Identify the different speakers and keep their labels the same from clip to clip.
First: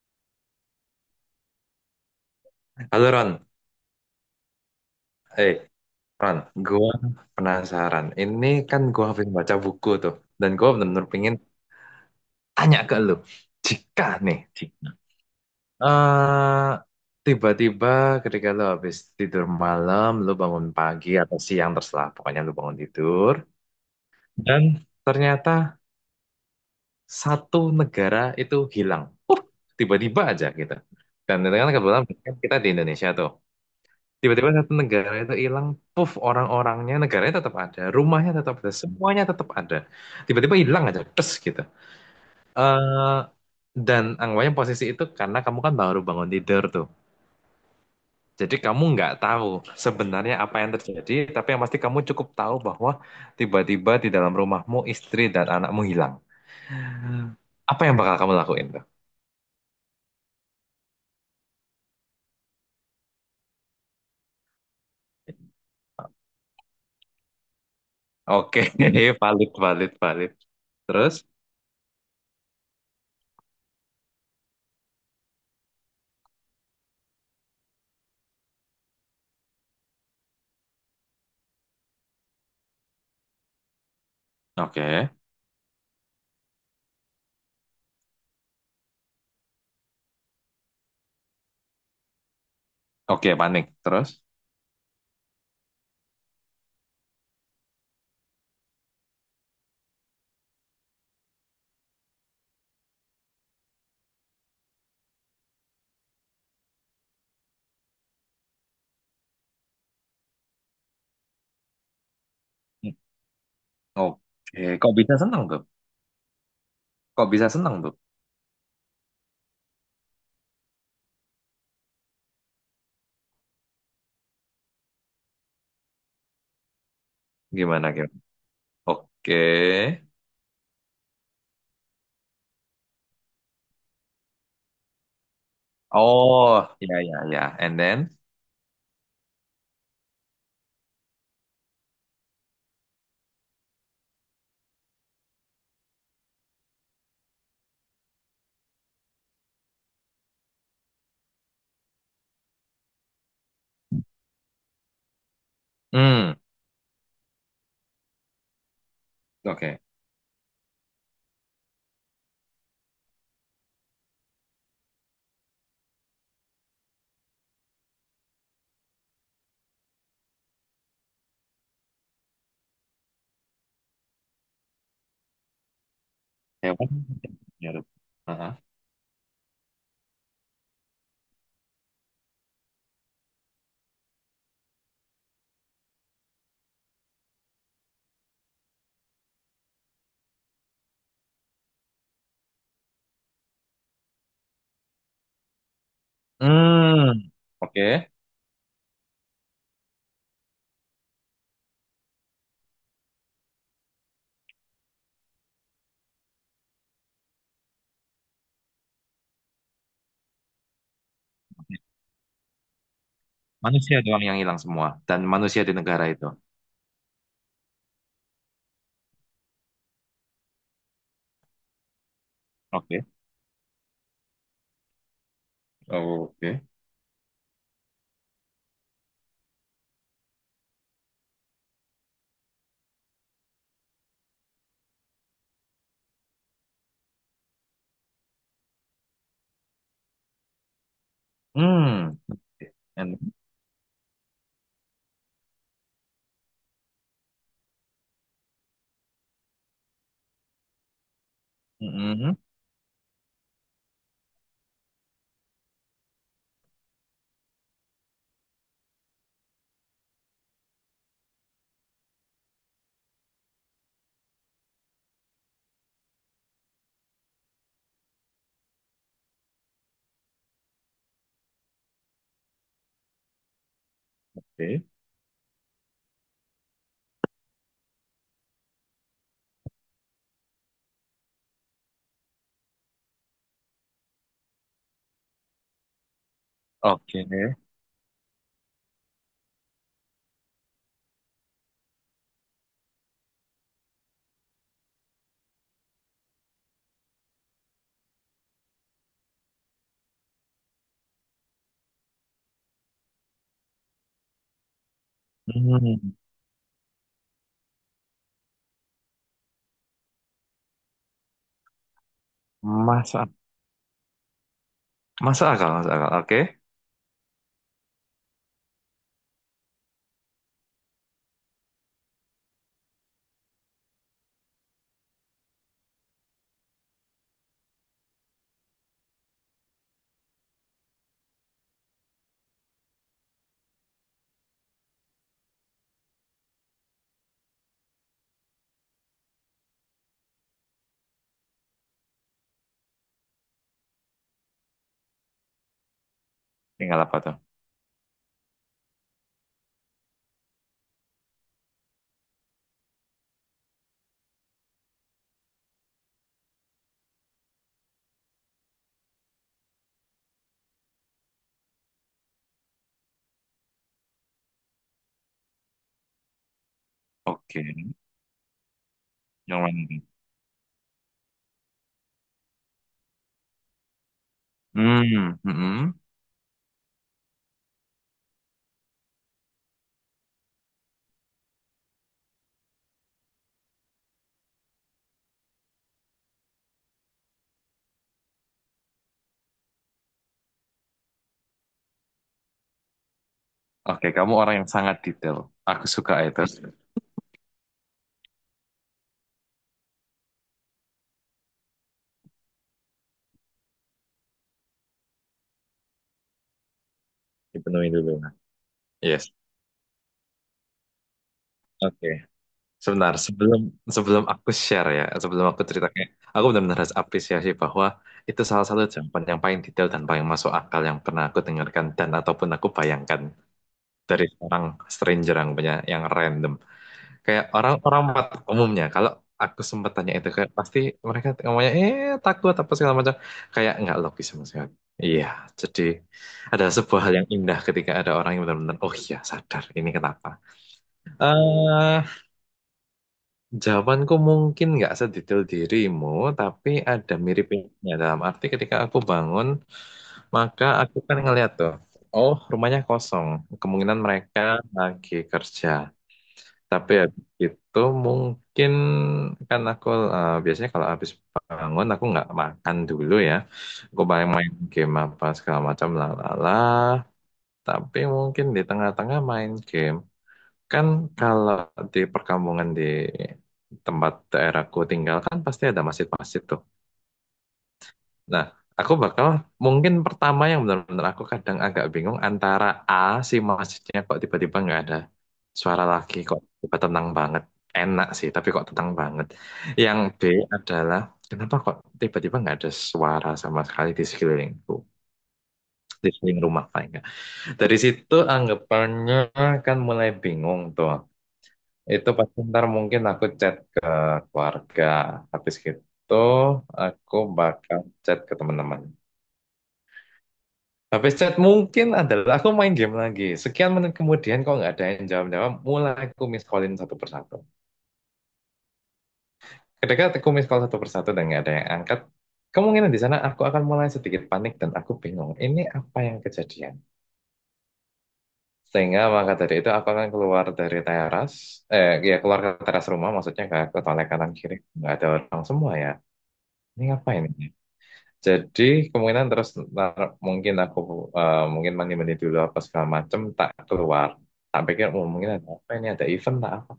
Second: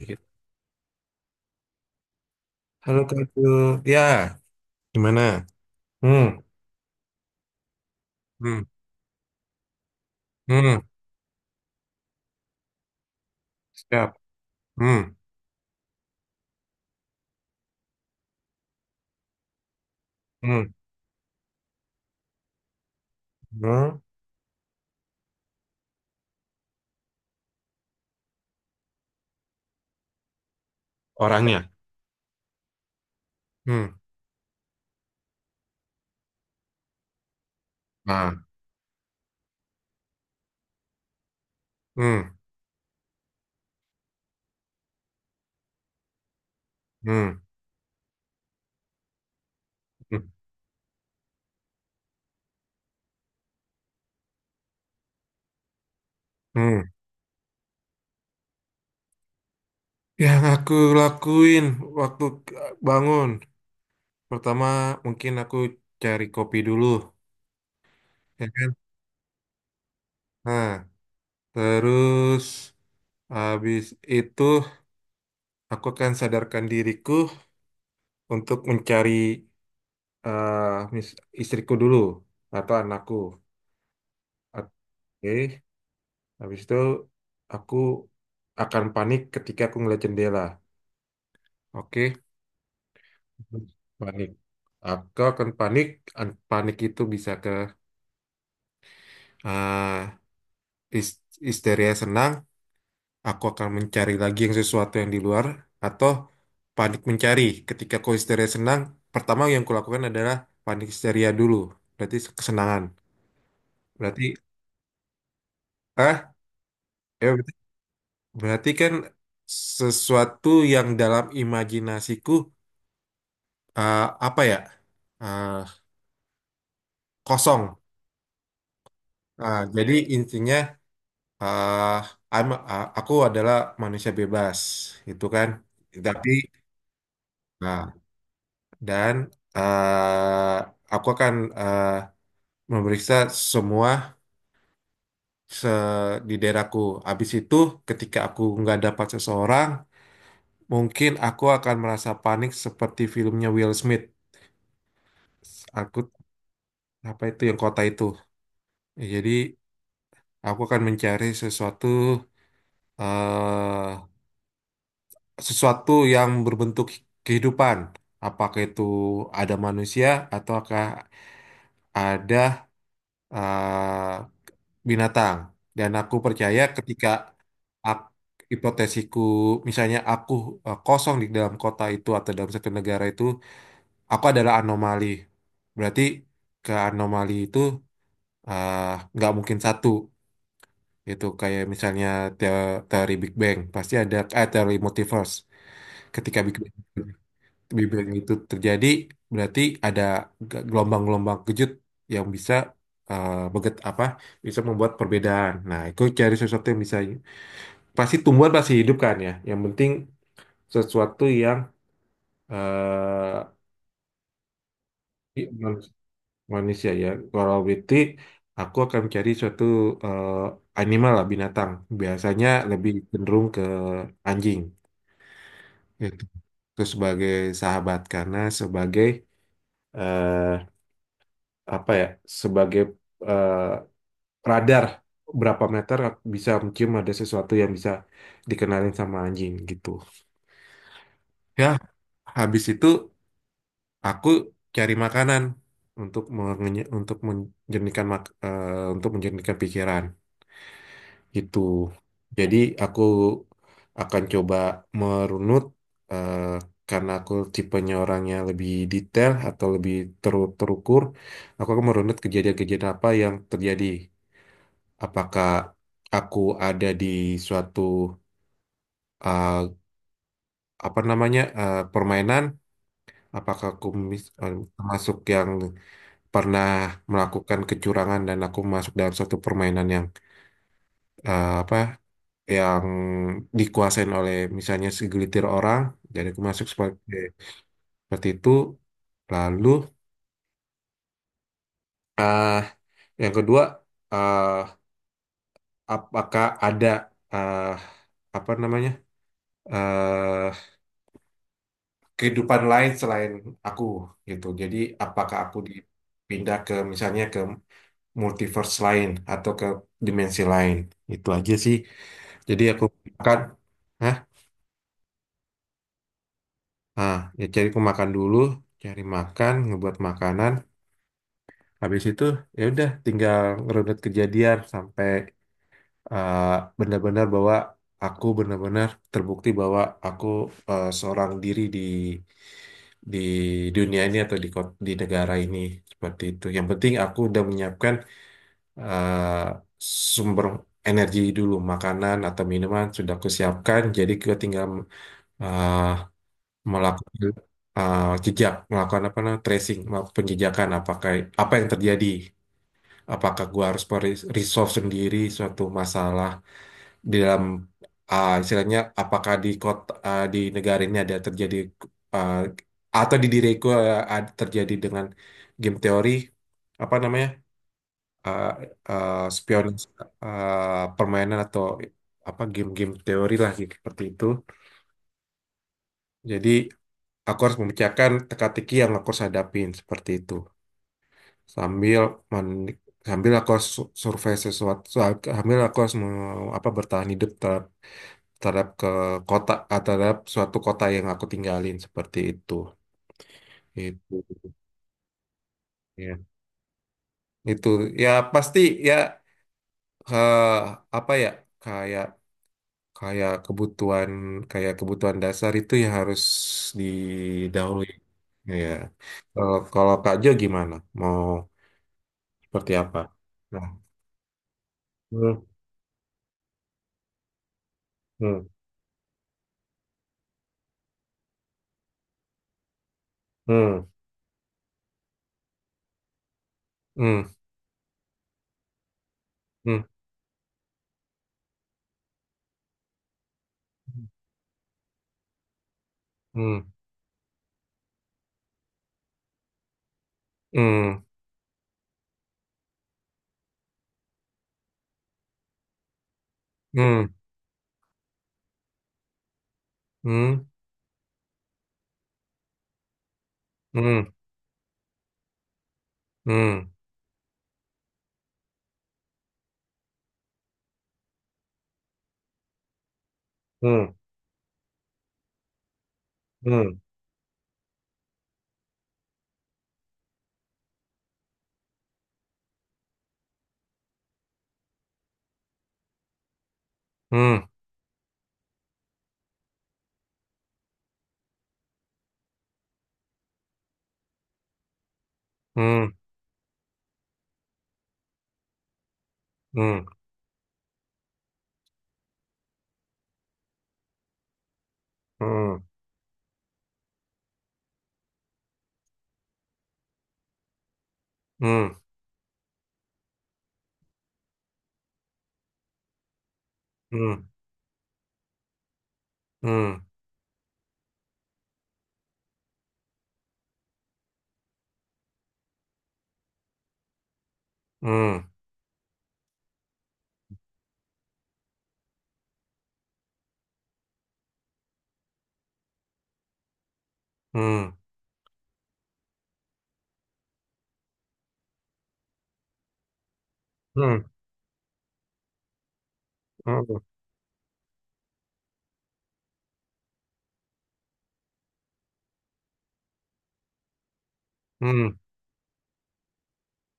Speaker 1: Gitu. Halo
Speaker 2: Halo
Speaker 1: Kak
Speaker 2: Ron,
Speaker 1: Abdul. Ya, gimana?
Speaker 2: eh
Speaker 1: Hmm.
Speaker 2: Ron, gua penasaran. Ini
Speaker 1: Hmm.
Speaker 2: kan gua habis baca buku tuh, dan gua
Speaker 1: Hmm.
Speaker 2: benar-benar pengen tanya ke lu. Jika
Speaker 1: Siap.
Speaker 2: nih, Cik.
Speaker 1: Hmm.
Speaker 2: eh tiba-tiba ketika lu habis tidur malam, lu
Speaker 1: Hmm.
Speaker 2: bangun pagi atau siang terserah, pokoknya lu bangun tidur,
Speaker 1: Hmm.
Speaker 2: dan ternyata satu negara itu hilang. Uh, Tiba-tiba aja gitu. Dan
Speaker 1: Orangnya.
Speaker 2: ternyata kebetulan kita di Indonesia tuh.
Speaker 1: Hmm.
Speaker 2: Tiba-tiba satu negara itu hilang, puff orang-orangnya negaranya tetap ada, rumahnya
Speaker 1: Nah.
Speaker 2: tetap ada, semuanya tetap ada. Tiba-tiba hilang aja, terus gitu.
Speaker 1: Hmm.
Speaker 2: eh dan anggapannya posisi itu karena kamu kan baru bangun tidur tuh.
Speaker 1: Hmm.
Speaker 2: Jadi kamu nggak tahu
Speaker 1: Hmm.
Speaker 2: sebenarnya apa yang terjadi, tapi yang pasti kamu cukup tahu bahwa tiba-tiba di dalam rumahmu istri dan anakmu hilang.
Speaker 1: Hmm.
Speaker 2: Apa yang bakal kamu lakuin tuh?
Speaker 1: Yang aku lakuin waktu bangun, pertama mungkin aku cari kopi dulu, ya
Speaker 2: Oke,
Speaker 1: kan?
Speaker 2: valid, valid, valid.
Speaker 1: Nah,
Speaker 2: Terus,
Speaker 1: terus habis itu aku akan sadarkan diriku untuk mencari eh, mis- istriku dulu atau anakku.
Speaker 2: oke,
Speaker 1: Oke, habis itu aku akan panik ketika aku ngeliat jendela. Oke,
Speaker 2: oke, panik. Terus.
Speaker 1: panik. Aku akan panik. Panik itu bisa ke eh, his- histeria senang. Aku akan mencari lagi yang sesuatu yang di luar atau panik mencari. Ketika aku histeria senang, pertama yang kulakukan adalah panik histeria dulu. Berarti kesenangan. Berarti
Speaker 2: Oke, kok bisa seneng tuh?
Speaker 1: ah, ya
Speaker 2: Kok bisa
Speaker 1: berarti
Speaker 2: seneng tuh?
Speaker 1: berarti kan sesuatu yang dalam imajinasiku, eh, apa ya? eh, Kosong.
Speaker 2: Gimana gimana?
Speaker 1: Jadi
Speaker 2: Oke.
Speaker 1: intinya, eh, aku adalah manusia bebas, itu kan. Tapi
Speaker 2: Oh, ya ya ya. And
Speaker 1: nah,
Speaker 2: then,
Speaker 1: dan eh, aku akan eh, memeriksa semua se- di daerahku. Habis itu, ketika aku nggak dapat seseorang, mungkin aku akan merasa panik seperti filmnya Will Smith. Aku
Speaker 2: hmm,
Speaker 1: apa itu yang kota itu. Jadi
Speaker 2: oke.
Speaker 1: aku akan mencari sesuatu, eh sesuatu yang berbentuk kehidupan. Apakah itu ada manusia ataukah ada eh, binatang. Dan aku percaya
Speaker 2: Hewan
Speaker 1: ketika
Speaker 2: ya.
Speaker 1: ak-
Speaker 2: Heeh.
Speaker 1: hipotesisku, misalnya aku kosong di dalam kota itu atau dalam satu negara itu, aku adalah anomali. Berarti ke anomali itu eh, nggak mungkin satu. Itu kayak misalnya teori Big Bang. Pasti ada teori multiverse ketika Big Bang.
Speaker 2: Hmm,
Speaker 1: Lebih baik
Speaker 2: oke.
Speaker 1: itu terjadi berarti ada gelombang-gelombang kejut yang bisa, beget apa, bisa membuat perbedaan. Nah, itu cari sesuatu yang bisa, pasti tumbuhan pasti hidup kan ya. Yang penting sesuatu yang eh,
Speaker 2: Manusia doang yang hilang semua dan
Speaker 1: i-
Speaker 2: manusia di
Speaker 1: man-
Speaker 2: negara itu.
Speaker 1: manusia ya. Kalau berarti aku akan cari suatu animal lah binatang. Biasanya lebih
Speaker 2: Oke.
Speaker 1: cenderung ke anjing.
Speaker 2: Oke.
Speaker 1: Itu sebagai sahabat karena sebagai, eh, apa ya, sebagai eh, radar berapa meter bisa mencium ada sesuatu yang bisa dikenalin sama anjing gitu. Ya,
Speaker 2: Hmm.
Speaker 1: habis
Speaker 2: Oke.
Speaker 1: itu
Speaker 2: And
Speaker 1: aku cari makanan untuk menjernihkan untuk menjernihkan pikiran gitu.
Speaker 2: hmm,
Speaker 1: Jadi aku akan coba merunut, eh, karena aku tipenya orangnya lebih detail atau lebih terukur. Aku akan merunut kejadian-kejadian apa yang terjadi, apakah aku ada di suatu uh, apa namanya, permainan, apakah aku
Speaker 2: oke.
Speaker 1: termasuk yang pernah melakukan kecurangan dan aku masuk dalam suatu permainan yang, apa yang dikuasain oleh misalnya segelitir orang, jadi aku masuk seperti
Speaker 2: Oke.
Speaker 1: seperti itu. Lalu uh, yang kedua, uh, apakah ada, uh, apa namanya, eh, kehidupan lain selain aku gitu. Jadi apakah aku
Speaker 2: Hmm.
Speaker 1: dipindah ke misalnya ke multiverse lain atau ke dimensi lain. Itu aja sih. Jadi aku
Speaker 2: Masuk
Speaker 1: makan. Hah?
Speaker 2: masuk akal, masuk akal. Oke.
Speaker 1: Ah, ya cari aku makan dulu, cari makan, ngebuat makanan. Habis itu ya udah tinggal ngerunut kejadian sampai eh, benar-benar bahwa aku benar-benar terbukti bahwa aku seorang diri di dunia ini atau di negara ini seperti itu. Yang penting aku udah menyiapkan eh, sumber energi dulu, makanan atau minuman sudah aku siapkan. Jadi kita tinggal eh,
Speaker 2: Tinggal
Speaker 1: melakukan
Speaker 2: apa tuh?
Speaker 1: jejak, melakukan apa namanya, tracing, melakukan penjejakan apakah apa yang terjadi. Apakah gua harus resolve sendiri suatu masalah di dalam, istilahnya apakah di kota, di negara ini ada terjadi, uh, atau di diriku, ada terjadi dengan game teori apa namanya,
Speaker 2: Oke.
Speaker 1: uh,
Speaker 2: Yang
Speaker 1: spion,
Speaker 2: mana? Nih?
Speaker 1: permainan atau apa game-game teori lah gitu, seperti itu.
Speaker 2: Hmm. Hmm.
Speaker 1: Jadi aku harus memecahkan teka-teki yang aku harus hadapin seperti itu, sambil men- sambil aku harus survei sesuatu, sambil aku harus apa, bertahan hidup dalam, terhadap ke kota, terhadap suatu kota yang aku tinggalin seperti itu.
Speaker 2: Oke, kamu
Speaker 1: Itu
Speaker 2: orang yang sangat detail. Aku suka
Speaker 1: ya,
Speaker 2: itu.
Speaker 1: itu ya pasti ya, eh, apa ya, kayak kayak kebutuhan, kayak kebutuhan dasar itu ya harus didahului
Speaker 2: Dipenuhi dulu.
Speaker 1: ya.
Speaker 2: Yes.
Speaker 1: Kalau kalau Kak Jo gimana, mau
Speaker 2: Oke.
Speaker 1: seperti apa?
Speaker 2: Sebentar, sebelum
Speaker 1: Nah.
Speaker 2: sebelum aku share ya,
Speaker 1: Hmm.
Speaker 2: sebelum aku ceritakan, aku benar-benar harus apresiasi bahwa itu
Speaker 1: Hmm.
Speaker 2: salah satu jawaban yang paling detail dan paling masuk akal yang pernah aku dengarkan dan ataupun aku bayangkan
Speaker 1: Hmm.
Speaker 2: dari orang stranger yang punya yang random. Kayak orang orang umumnya kalau aku
Speaker 1: Hmm.
Speaker 2: sempat tanya itu kayak pasti mereka ngomongnya takut apa segala macam kayak nggak logis sama sekali. Iya, jadi ada
Speaker 1: Hmm.
Speaker 2: sebuah hal yang indah ketika ada orang yang benar-benar oh iya sadar ini kenapa.
Speaker 1: Hmm.
Speaker 2: Eh, Jawabanku mungkin nggak sedetail dirimu, tapi
Speaker 1: Hmm.
Speaker 2: ada miripnya dalam arti ketika aku bangun
Speaker 1: Hmm.
Speaker 2: maka aku kan ngeliat tuh, oh rumahnya kosong, kemungkinan
Speaker 1: Hmm.
Speaker 2: mereka lagi kerja.
Speaker 1: Hmm.
Speaker 2: Tapi habis itu mungkin kan aku biasanya kalau habis bangun aku nggak makan dulu ya.
Speaker 1: Hmm.
Speaker 2: Aku paling main game apa segala macam lalala.
Speaker 1: Hmm.
Speaker 2: Tapi mungkin di tengah-tengah main game. Kan kalau di perkampungan di tempat daerahku tinggal kan pasti ada masjid-masjid tuh.
Speaker 1: Hmm. Hmm.
Speaker 2: Nah, aku bakal mungkin pertama yang benar-benar aku kadang agak bingung antara A si masjidnya kok tiba-tiba nggak ada suara
Speaker 1: Hmm.
Speaker 2: lagi kok tiba tenang banget. Enak sih, tapi kok tenang banget.
Speaker 1: Hmm.
Speaker 2: Yang B adalah kenapa kok tiba-tiba nggak ada suara sama sekali di sekelilingku, di sekeliling rumah paling nggak. Dari situ anggapannya kan mulai bingung tuh. Itu pasti ntar mungkin aku chat ke keluarga. Habis gitu aku bakal chat ke teman-teman. Habis chat mungkin adalah aku main game lagi. Sekian menit kemudian kok nggak ada yang jawab-jawab, mulai aku miss callin satu persatu. Ketika aku miss call satu persatu dan nggak ada yang angkat, kemungkinan di sana aku akan mulai sedikit panik dan aku bingung. Ini apa yang kejadian?
Speaker 1: うん、うん、うん、うん、うん、うん、うん、うん、うん、うん、betul
Speaker 2: Sehingga maka dari itu aku akan keluar dari teras, ya keluar ke teras rumah maksudnya ke toilet kanan kiri. Nggak ada orang semua ya. Ini apa ini? Jadi kemungkinan terus ntar mungkin aku mungkin mandi-mandi dulu apa segala macem tak keluar. Tak pikir oh, mungkin ada apa ini ada event tak apa.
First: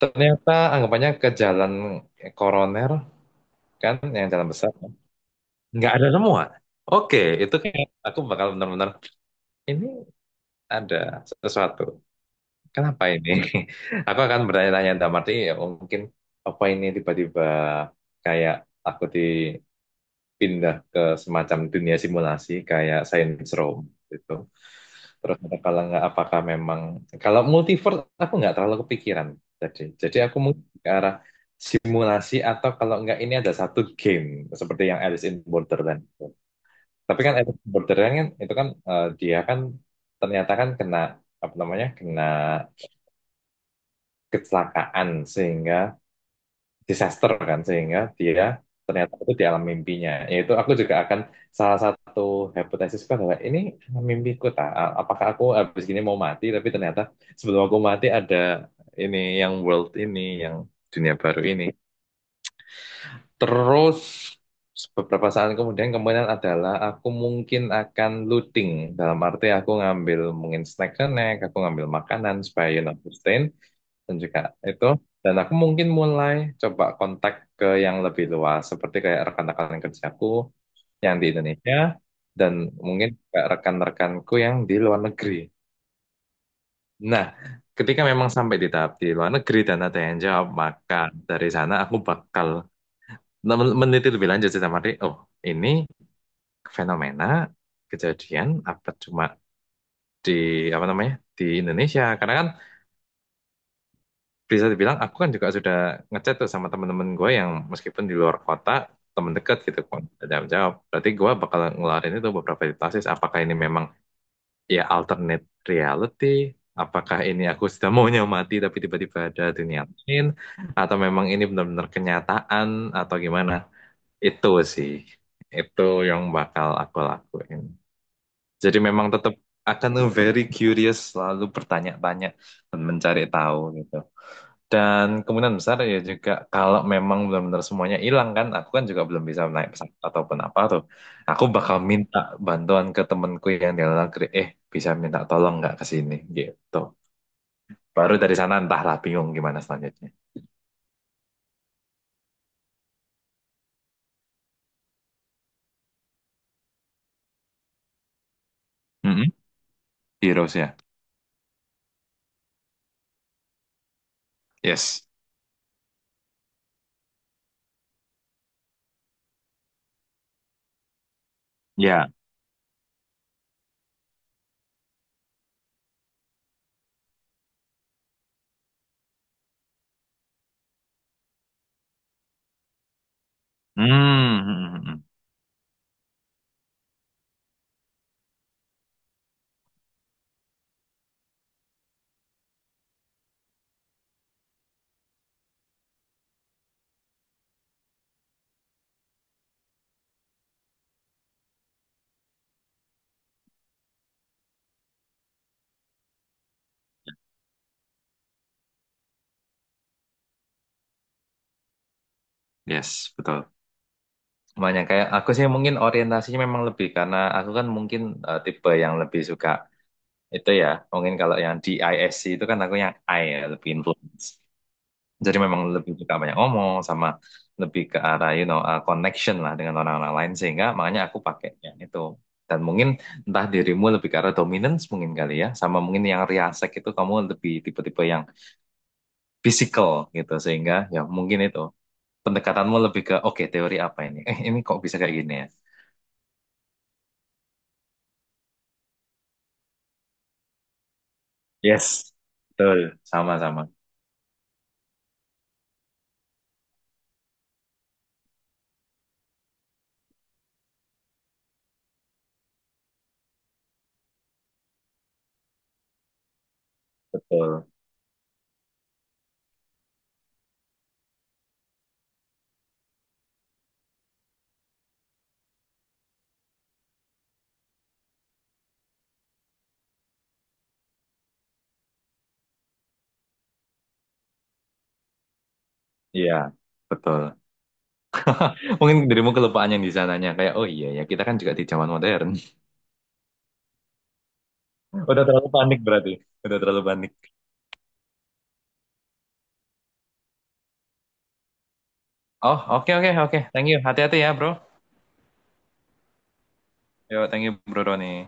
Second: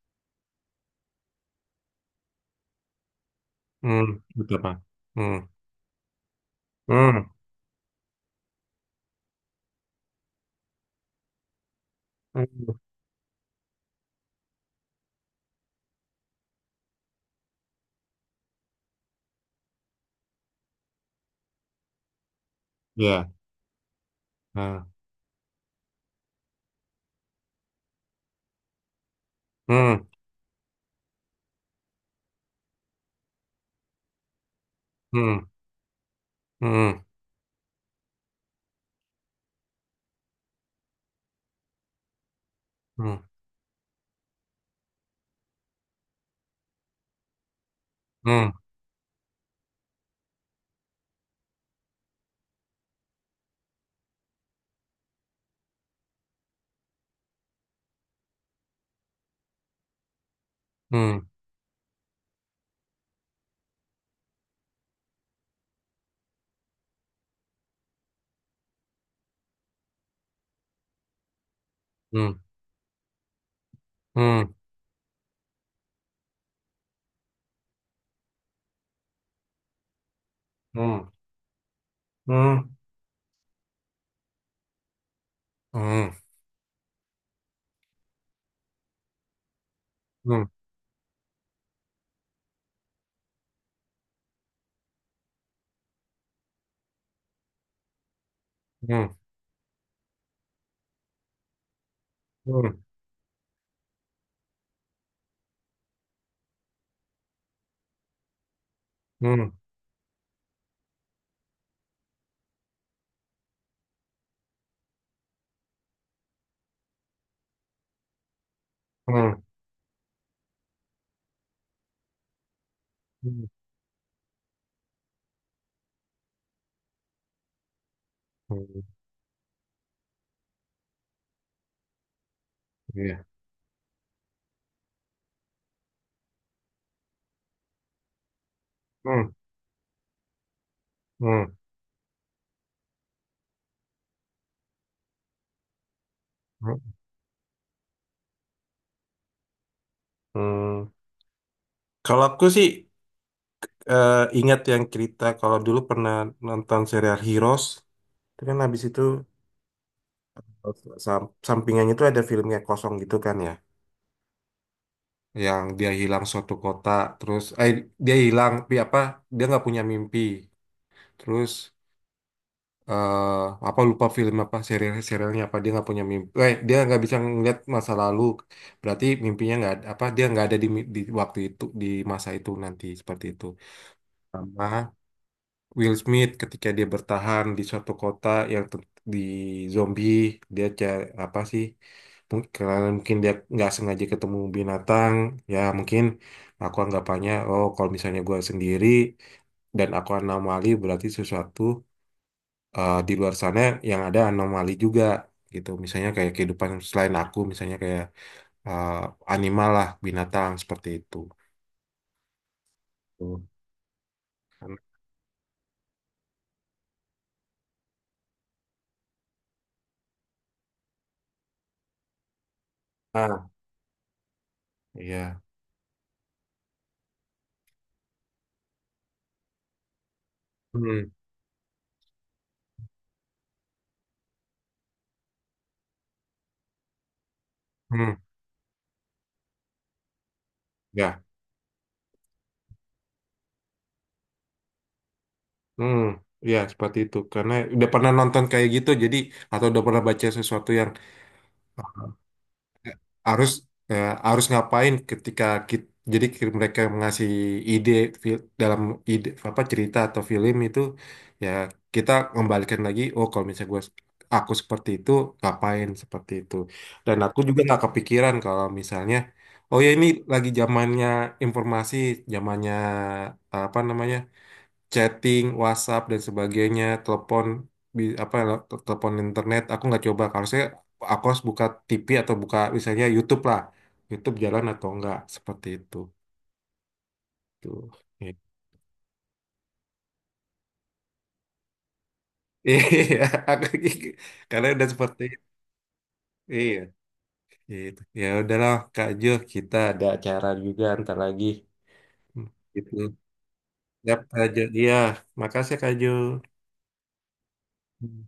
Speaker 2: Ternyata anggapannya ke jalan Koroner kan yang jalan besar
Speaker 1: Pak.
Speaker 2: kan.
Speaker 1: Hmm.
Speaker 2: Nggak ada semua. Oke,
Speaker 1: Hmm.
Speaker 2: itu kayak aku bakal benar-benar ini ada sesuatu.
Speaker 1: Hmm.
Speaker 2: Kenapa ini? Aku akan bertanya-tanya dalam arti ya mungkin apa ini tiba-tiba kayak aku di pindah ke semacam dunia simulasi kayak
Speaker 1: Ya.
Speaker 2: Saints Row gitu.
Speaker 1: Ah.
Speaker 2: Terus ada kalau nggak apakah memang kalau multiverse aku nggak terlalu kepikiran. Jadi
Speaker 1: Hmm.
Speaker 2: jadi aku mungkin ke arah simulasi atau kalau nggak ini ada satu game seperti yang Alice in
Speaker 1: Hmm.
Speaker 2: Borderland.
Speaker 1: Hmm.
Speaker 2: Tapi kan Alice in Borderland kan itu kan eh, dia kan ternyata kan kena apa namanya kena
Speaker 1: Hmm.
Speaker 2: kecelakaan sehingga disaster kan sehingga dia
Speaker 1: Hmm.
Speaker 2: ternyata itu di alam mimpinya yaitu aku juga akan salah satu hipotesisku adalah ini alam mimpiku tak apakah aku habis gini mau mati tapi ternyata sebelum aku mati ada ini yang world ini yang dunia
Speaker 1: Hmm.
Speaker 2: baru ini terus beberapa saat kemudian kemungkinan adalah aku mungkin akan looting dalam arti aku ngambil mungkin snack snack aku ngambil
Speaker 1: Hmm.
Speaker 2: makanan supaya sustain dan juga
Speaker 1: Hmm.
Speaker 2: itu dan aku mungkin mulai coba kontak ke yang lebih luas seperti kayak rekan-rekan kerjaku yang di Indonesia dan
Speaker 1: Hmm. Hmm.
Speaker 2: mungkin kayak rekan-rekanku yang di luar negeri. Nah, ketika memang sampai di tahap di luar negeri dan ada yang
Speaker 1: Hmm.
Speaker 2: jawab, maka dari sana aku bakal meneliti lebih lanjut sih sama dia. Oh, ini fenomena kejadian
Speaker 1: Hmm.
Speaker 2: apa
Speaker 1: Hmm. Hmm.
Speaker 2: cuma di apa namanya di Indonesia karena kan
Speaker 1: Hmm.
Speaker 2: bisa dibilang aku kan juga sudah ngechat tuh sama temen-temen gue yang meskipun di luar kota temen
Speaker 1: Hmm.
Speaker 2: dekat gitu kan jawab jawab berarti gue bakal ngeluarin itu beberapa hipotesis apakah ini memang ya alternate reality apakah ini aku sudah maunya mati tapi tiba-tiba
Speaker 1: Hmm.
Speaker 2: ada dunia lain atau memang ini benar-benar kenyataan atau gimana itu sih itu yang bakal aku lakuin jadi
Speaker 1: Hmm.
Speaker 2: memang tetap akan very curious selalu bertanya-tanya dan mencari
Speaker 1: Iya.
Speaker 2: tahu gitu dan kemungkinan besar ya juga kalau memang benar-benar semuanya hilang kan, aku kan juga belum
Speaker 1: Hmm.
Speaker 2: bisa naik pesawat ataupun apa tuh. Aku
Speaker 1: Hmm.
Speaker 2: bakal minta bantuan ke temenku yang di luar negeri, bisa minta tolong nggak ke sini gitu.
Speaker 1: Hmm.
Speaker 2: Baru dari sana entahlah bingung gimana selanjutnya.
Speaker 1: Hmm. Kalau aku sih, ingat yang cerita kalau dulu pernah nonton serial Heroes, itu kan habis itu
Speaker 2: Mm-mm. Heroes ya.
Speaker 1: sampingannya itu ada filmnya kosong gitu kan ya,
Speaker 2: Yes.
Speaker 1: yang dia hilang suatu kota. Terus dia hilang, tapi apa dia nggak punya mimpi. Terus
Speaker 2: Ya.
Speaker 1: eh apa lupa film apa serial serialnya, apa dia nggak punya mimpi, dia nggak bisa ngeliat masa lalu, berarti mimpinya nggak ada- apa dia nggak ada di, di waktu itu di masa itu nanti seperti itu,
Speaker 2: Hmm.
Speaker 1: sama.
Speaker 2: Hmm, hmm, hmm.
Speaker 1: Will Smith ketika dia bertahan di suatu kota yang di zombie, dia cari apa sih, mungkin karena mungkin dia nggak sengaja ketemu binatang. Ya mungkin aku anggapannya oh kalau misalnya gue sendiri dan aku anomali, berarti sesuatu di luar sana yang ada anomali juga gitu, misalnya kayak kehidupan selain aku, misalnya kayak eh, animal lah binatang seperti itu.
Speaker 2: Yes,
Speaker 1: Tuh.
Speaker 2: betul. Makanya kayak aku sih mungkin orientasinya memang lebih karena aku kan mungkin tipe yang lebih suka itu ya. Mungkin kalau yang di ISC itu kan aku yang I ya,
Speaker 1: Ah,
Speaker 2: lebih influence. Jadi
Speaker 1: iya.
Speaker 2: memang lebih suka banyak ngomong sama lebih ke arah connection lah dengan orang-orang lain sehingga makanya
Speaker 1: Hmm.
Speaker 2: aku pakainya itu. Dan mungkin entah dirimu lebih ke arah dominance mungkin kali ya sama mungkin yang riasek itu kamu lebih tipe-tipe
Speaker 1: Hmm.
Speaker 2: yang physical gitu sehingga ya
Speaker 1: Ya.
Speaker 2: mungkin itu pendekatanmu lebih ke oke teori apa ini? Eh ini kok bisa kayak gini ya?
Speaker 1: Hmm, ya seperti itu. Karena udah pernah nonton kayak gitu, jadi atau udah pernah baca sesuatu yang
Speaker 2: Yes. Betul,
Speaker 1: harus,
Speaker 2: sama-sama.
Speaker 1: harus ngapain ketika kita, jadi mereka ngasih ide, dalam ide apa cerita atau film itu, ya kita kembalikan lagi. Oh, kalau misalnya gua aku seperti itu ngapain seperti itu. Dan aku juga
Speaker 2: Betul.
Speaker 1: nggak kepikiran kalau misalnya, oh ya ini lagi zamannya informasi, zamannya apa namanya? Chatting, WhatsApp dan sebagainya, telepon apa telepon internet aku nggak coba. Harusnya aku harus buka TV atau buka misalnya YouTube lah. YouTube jalan atau enggak seperti itu.
Speaker 2: Iya, betul.
Speaker 1: Tuh.
Speaker 2: Mungkin dirimu kelupaan yang di sananya kayak oh iya ya kita kan juga di zaman modern.
Speaker 1: Iya, aku karena udah seperti
Speaker 2: Udah
Speaker 1: itu.
Speaker 2: terlalu panik berarti. Udah
Speaker 1: Iya,
Speaker 2: terlalu panik.
Speaker 1: gitu. Ya udahlah Kak Jo, kita ada acara juga ntar lagi. Hmm.
Speaker 2: Oh, oke,
Speaker 1: Gitu.
Speaker 2: oke, oke. Thank you. Hati-hati
Speaker 1: Yap,
Speaker 2: ya,
Speaker 1: Kak
Speaker 2: bro.
Speaker 1: Jo. Iya, makasih ya, Kak Jo.
Speaker 2: Yo, thank you, bro Roni.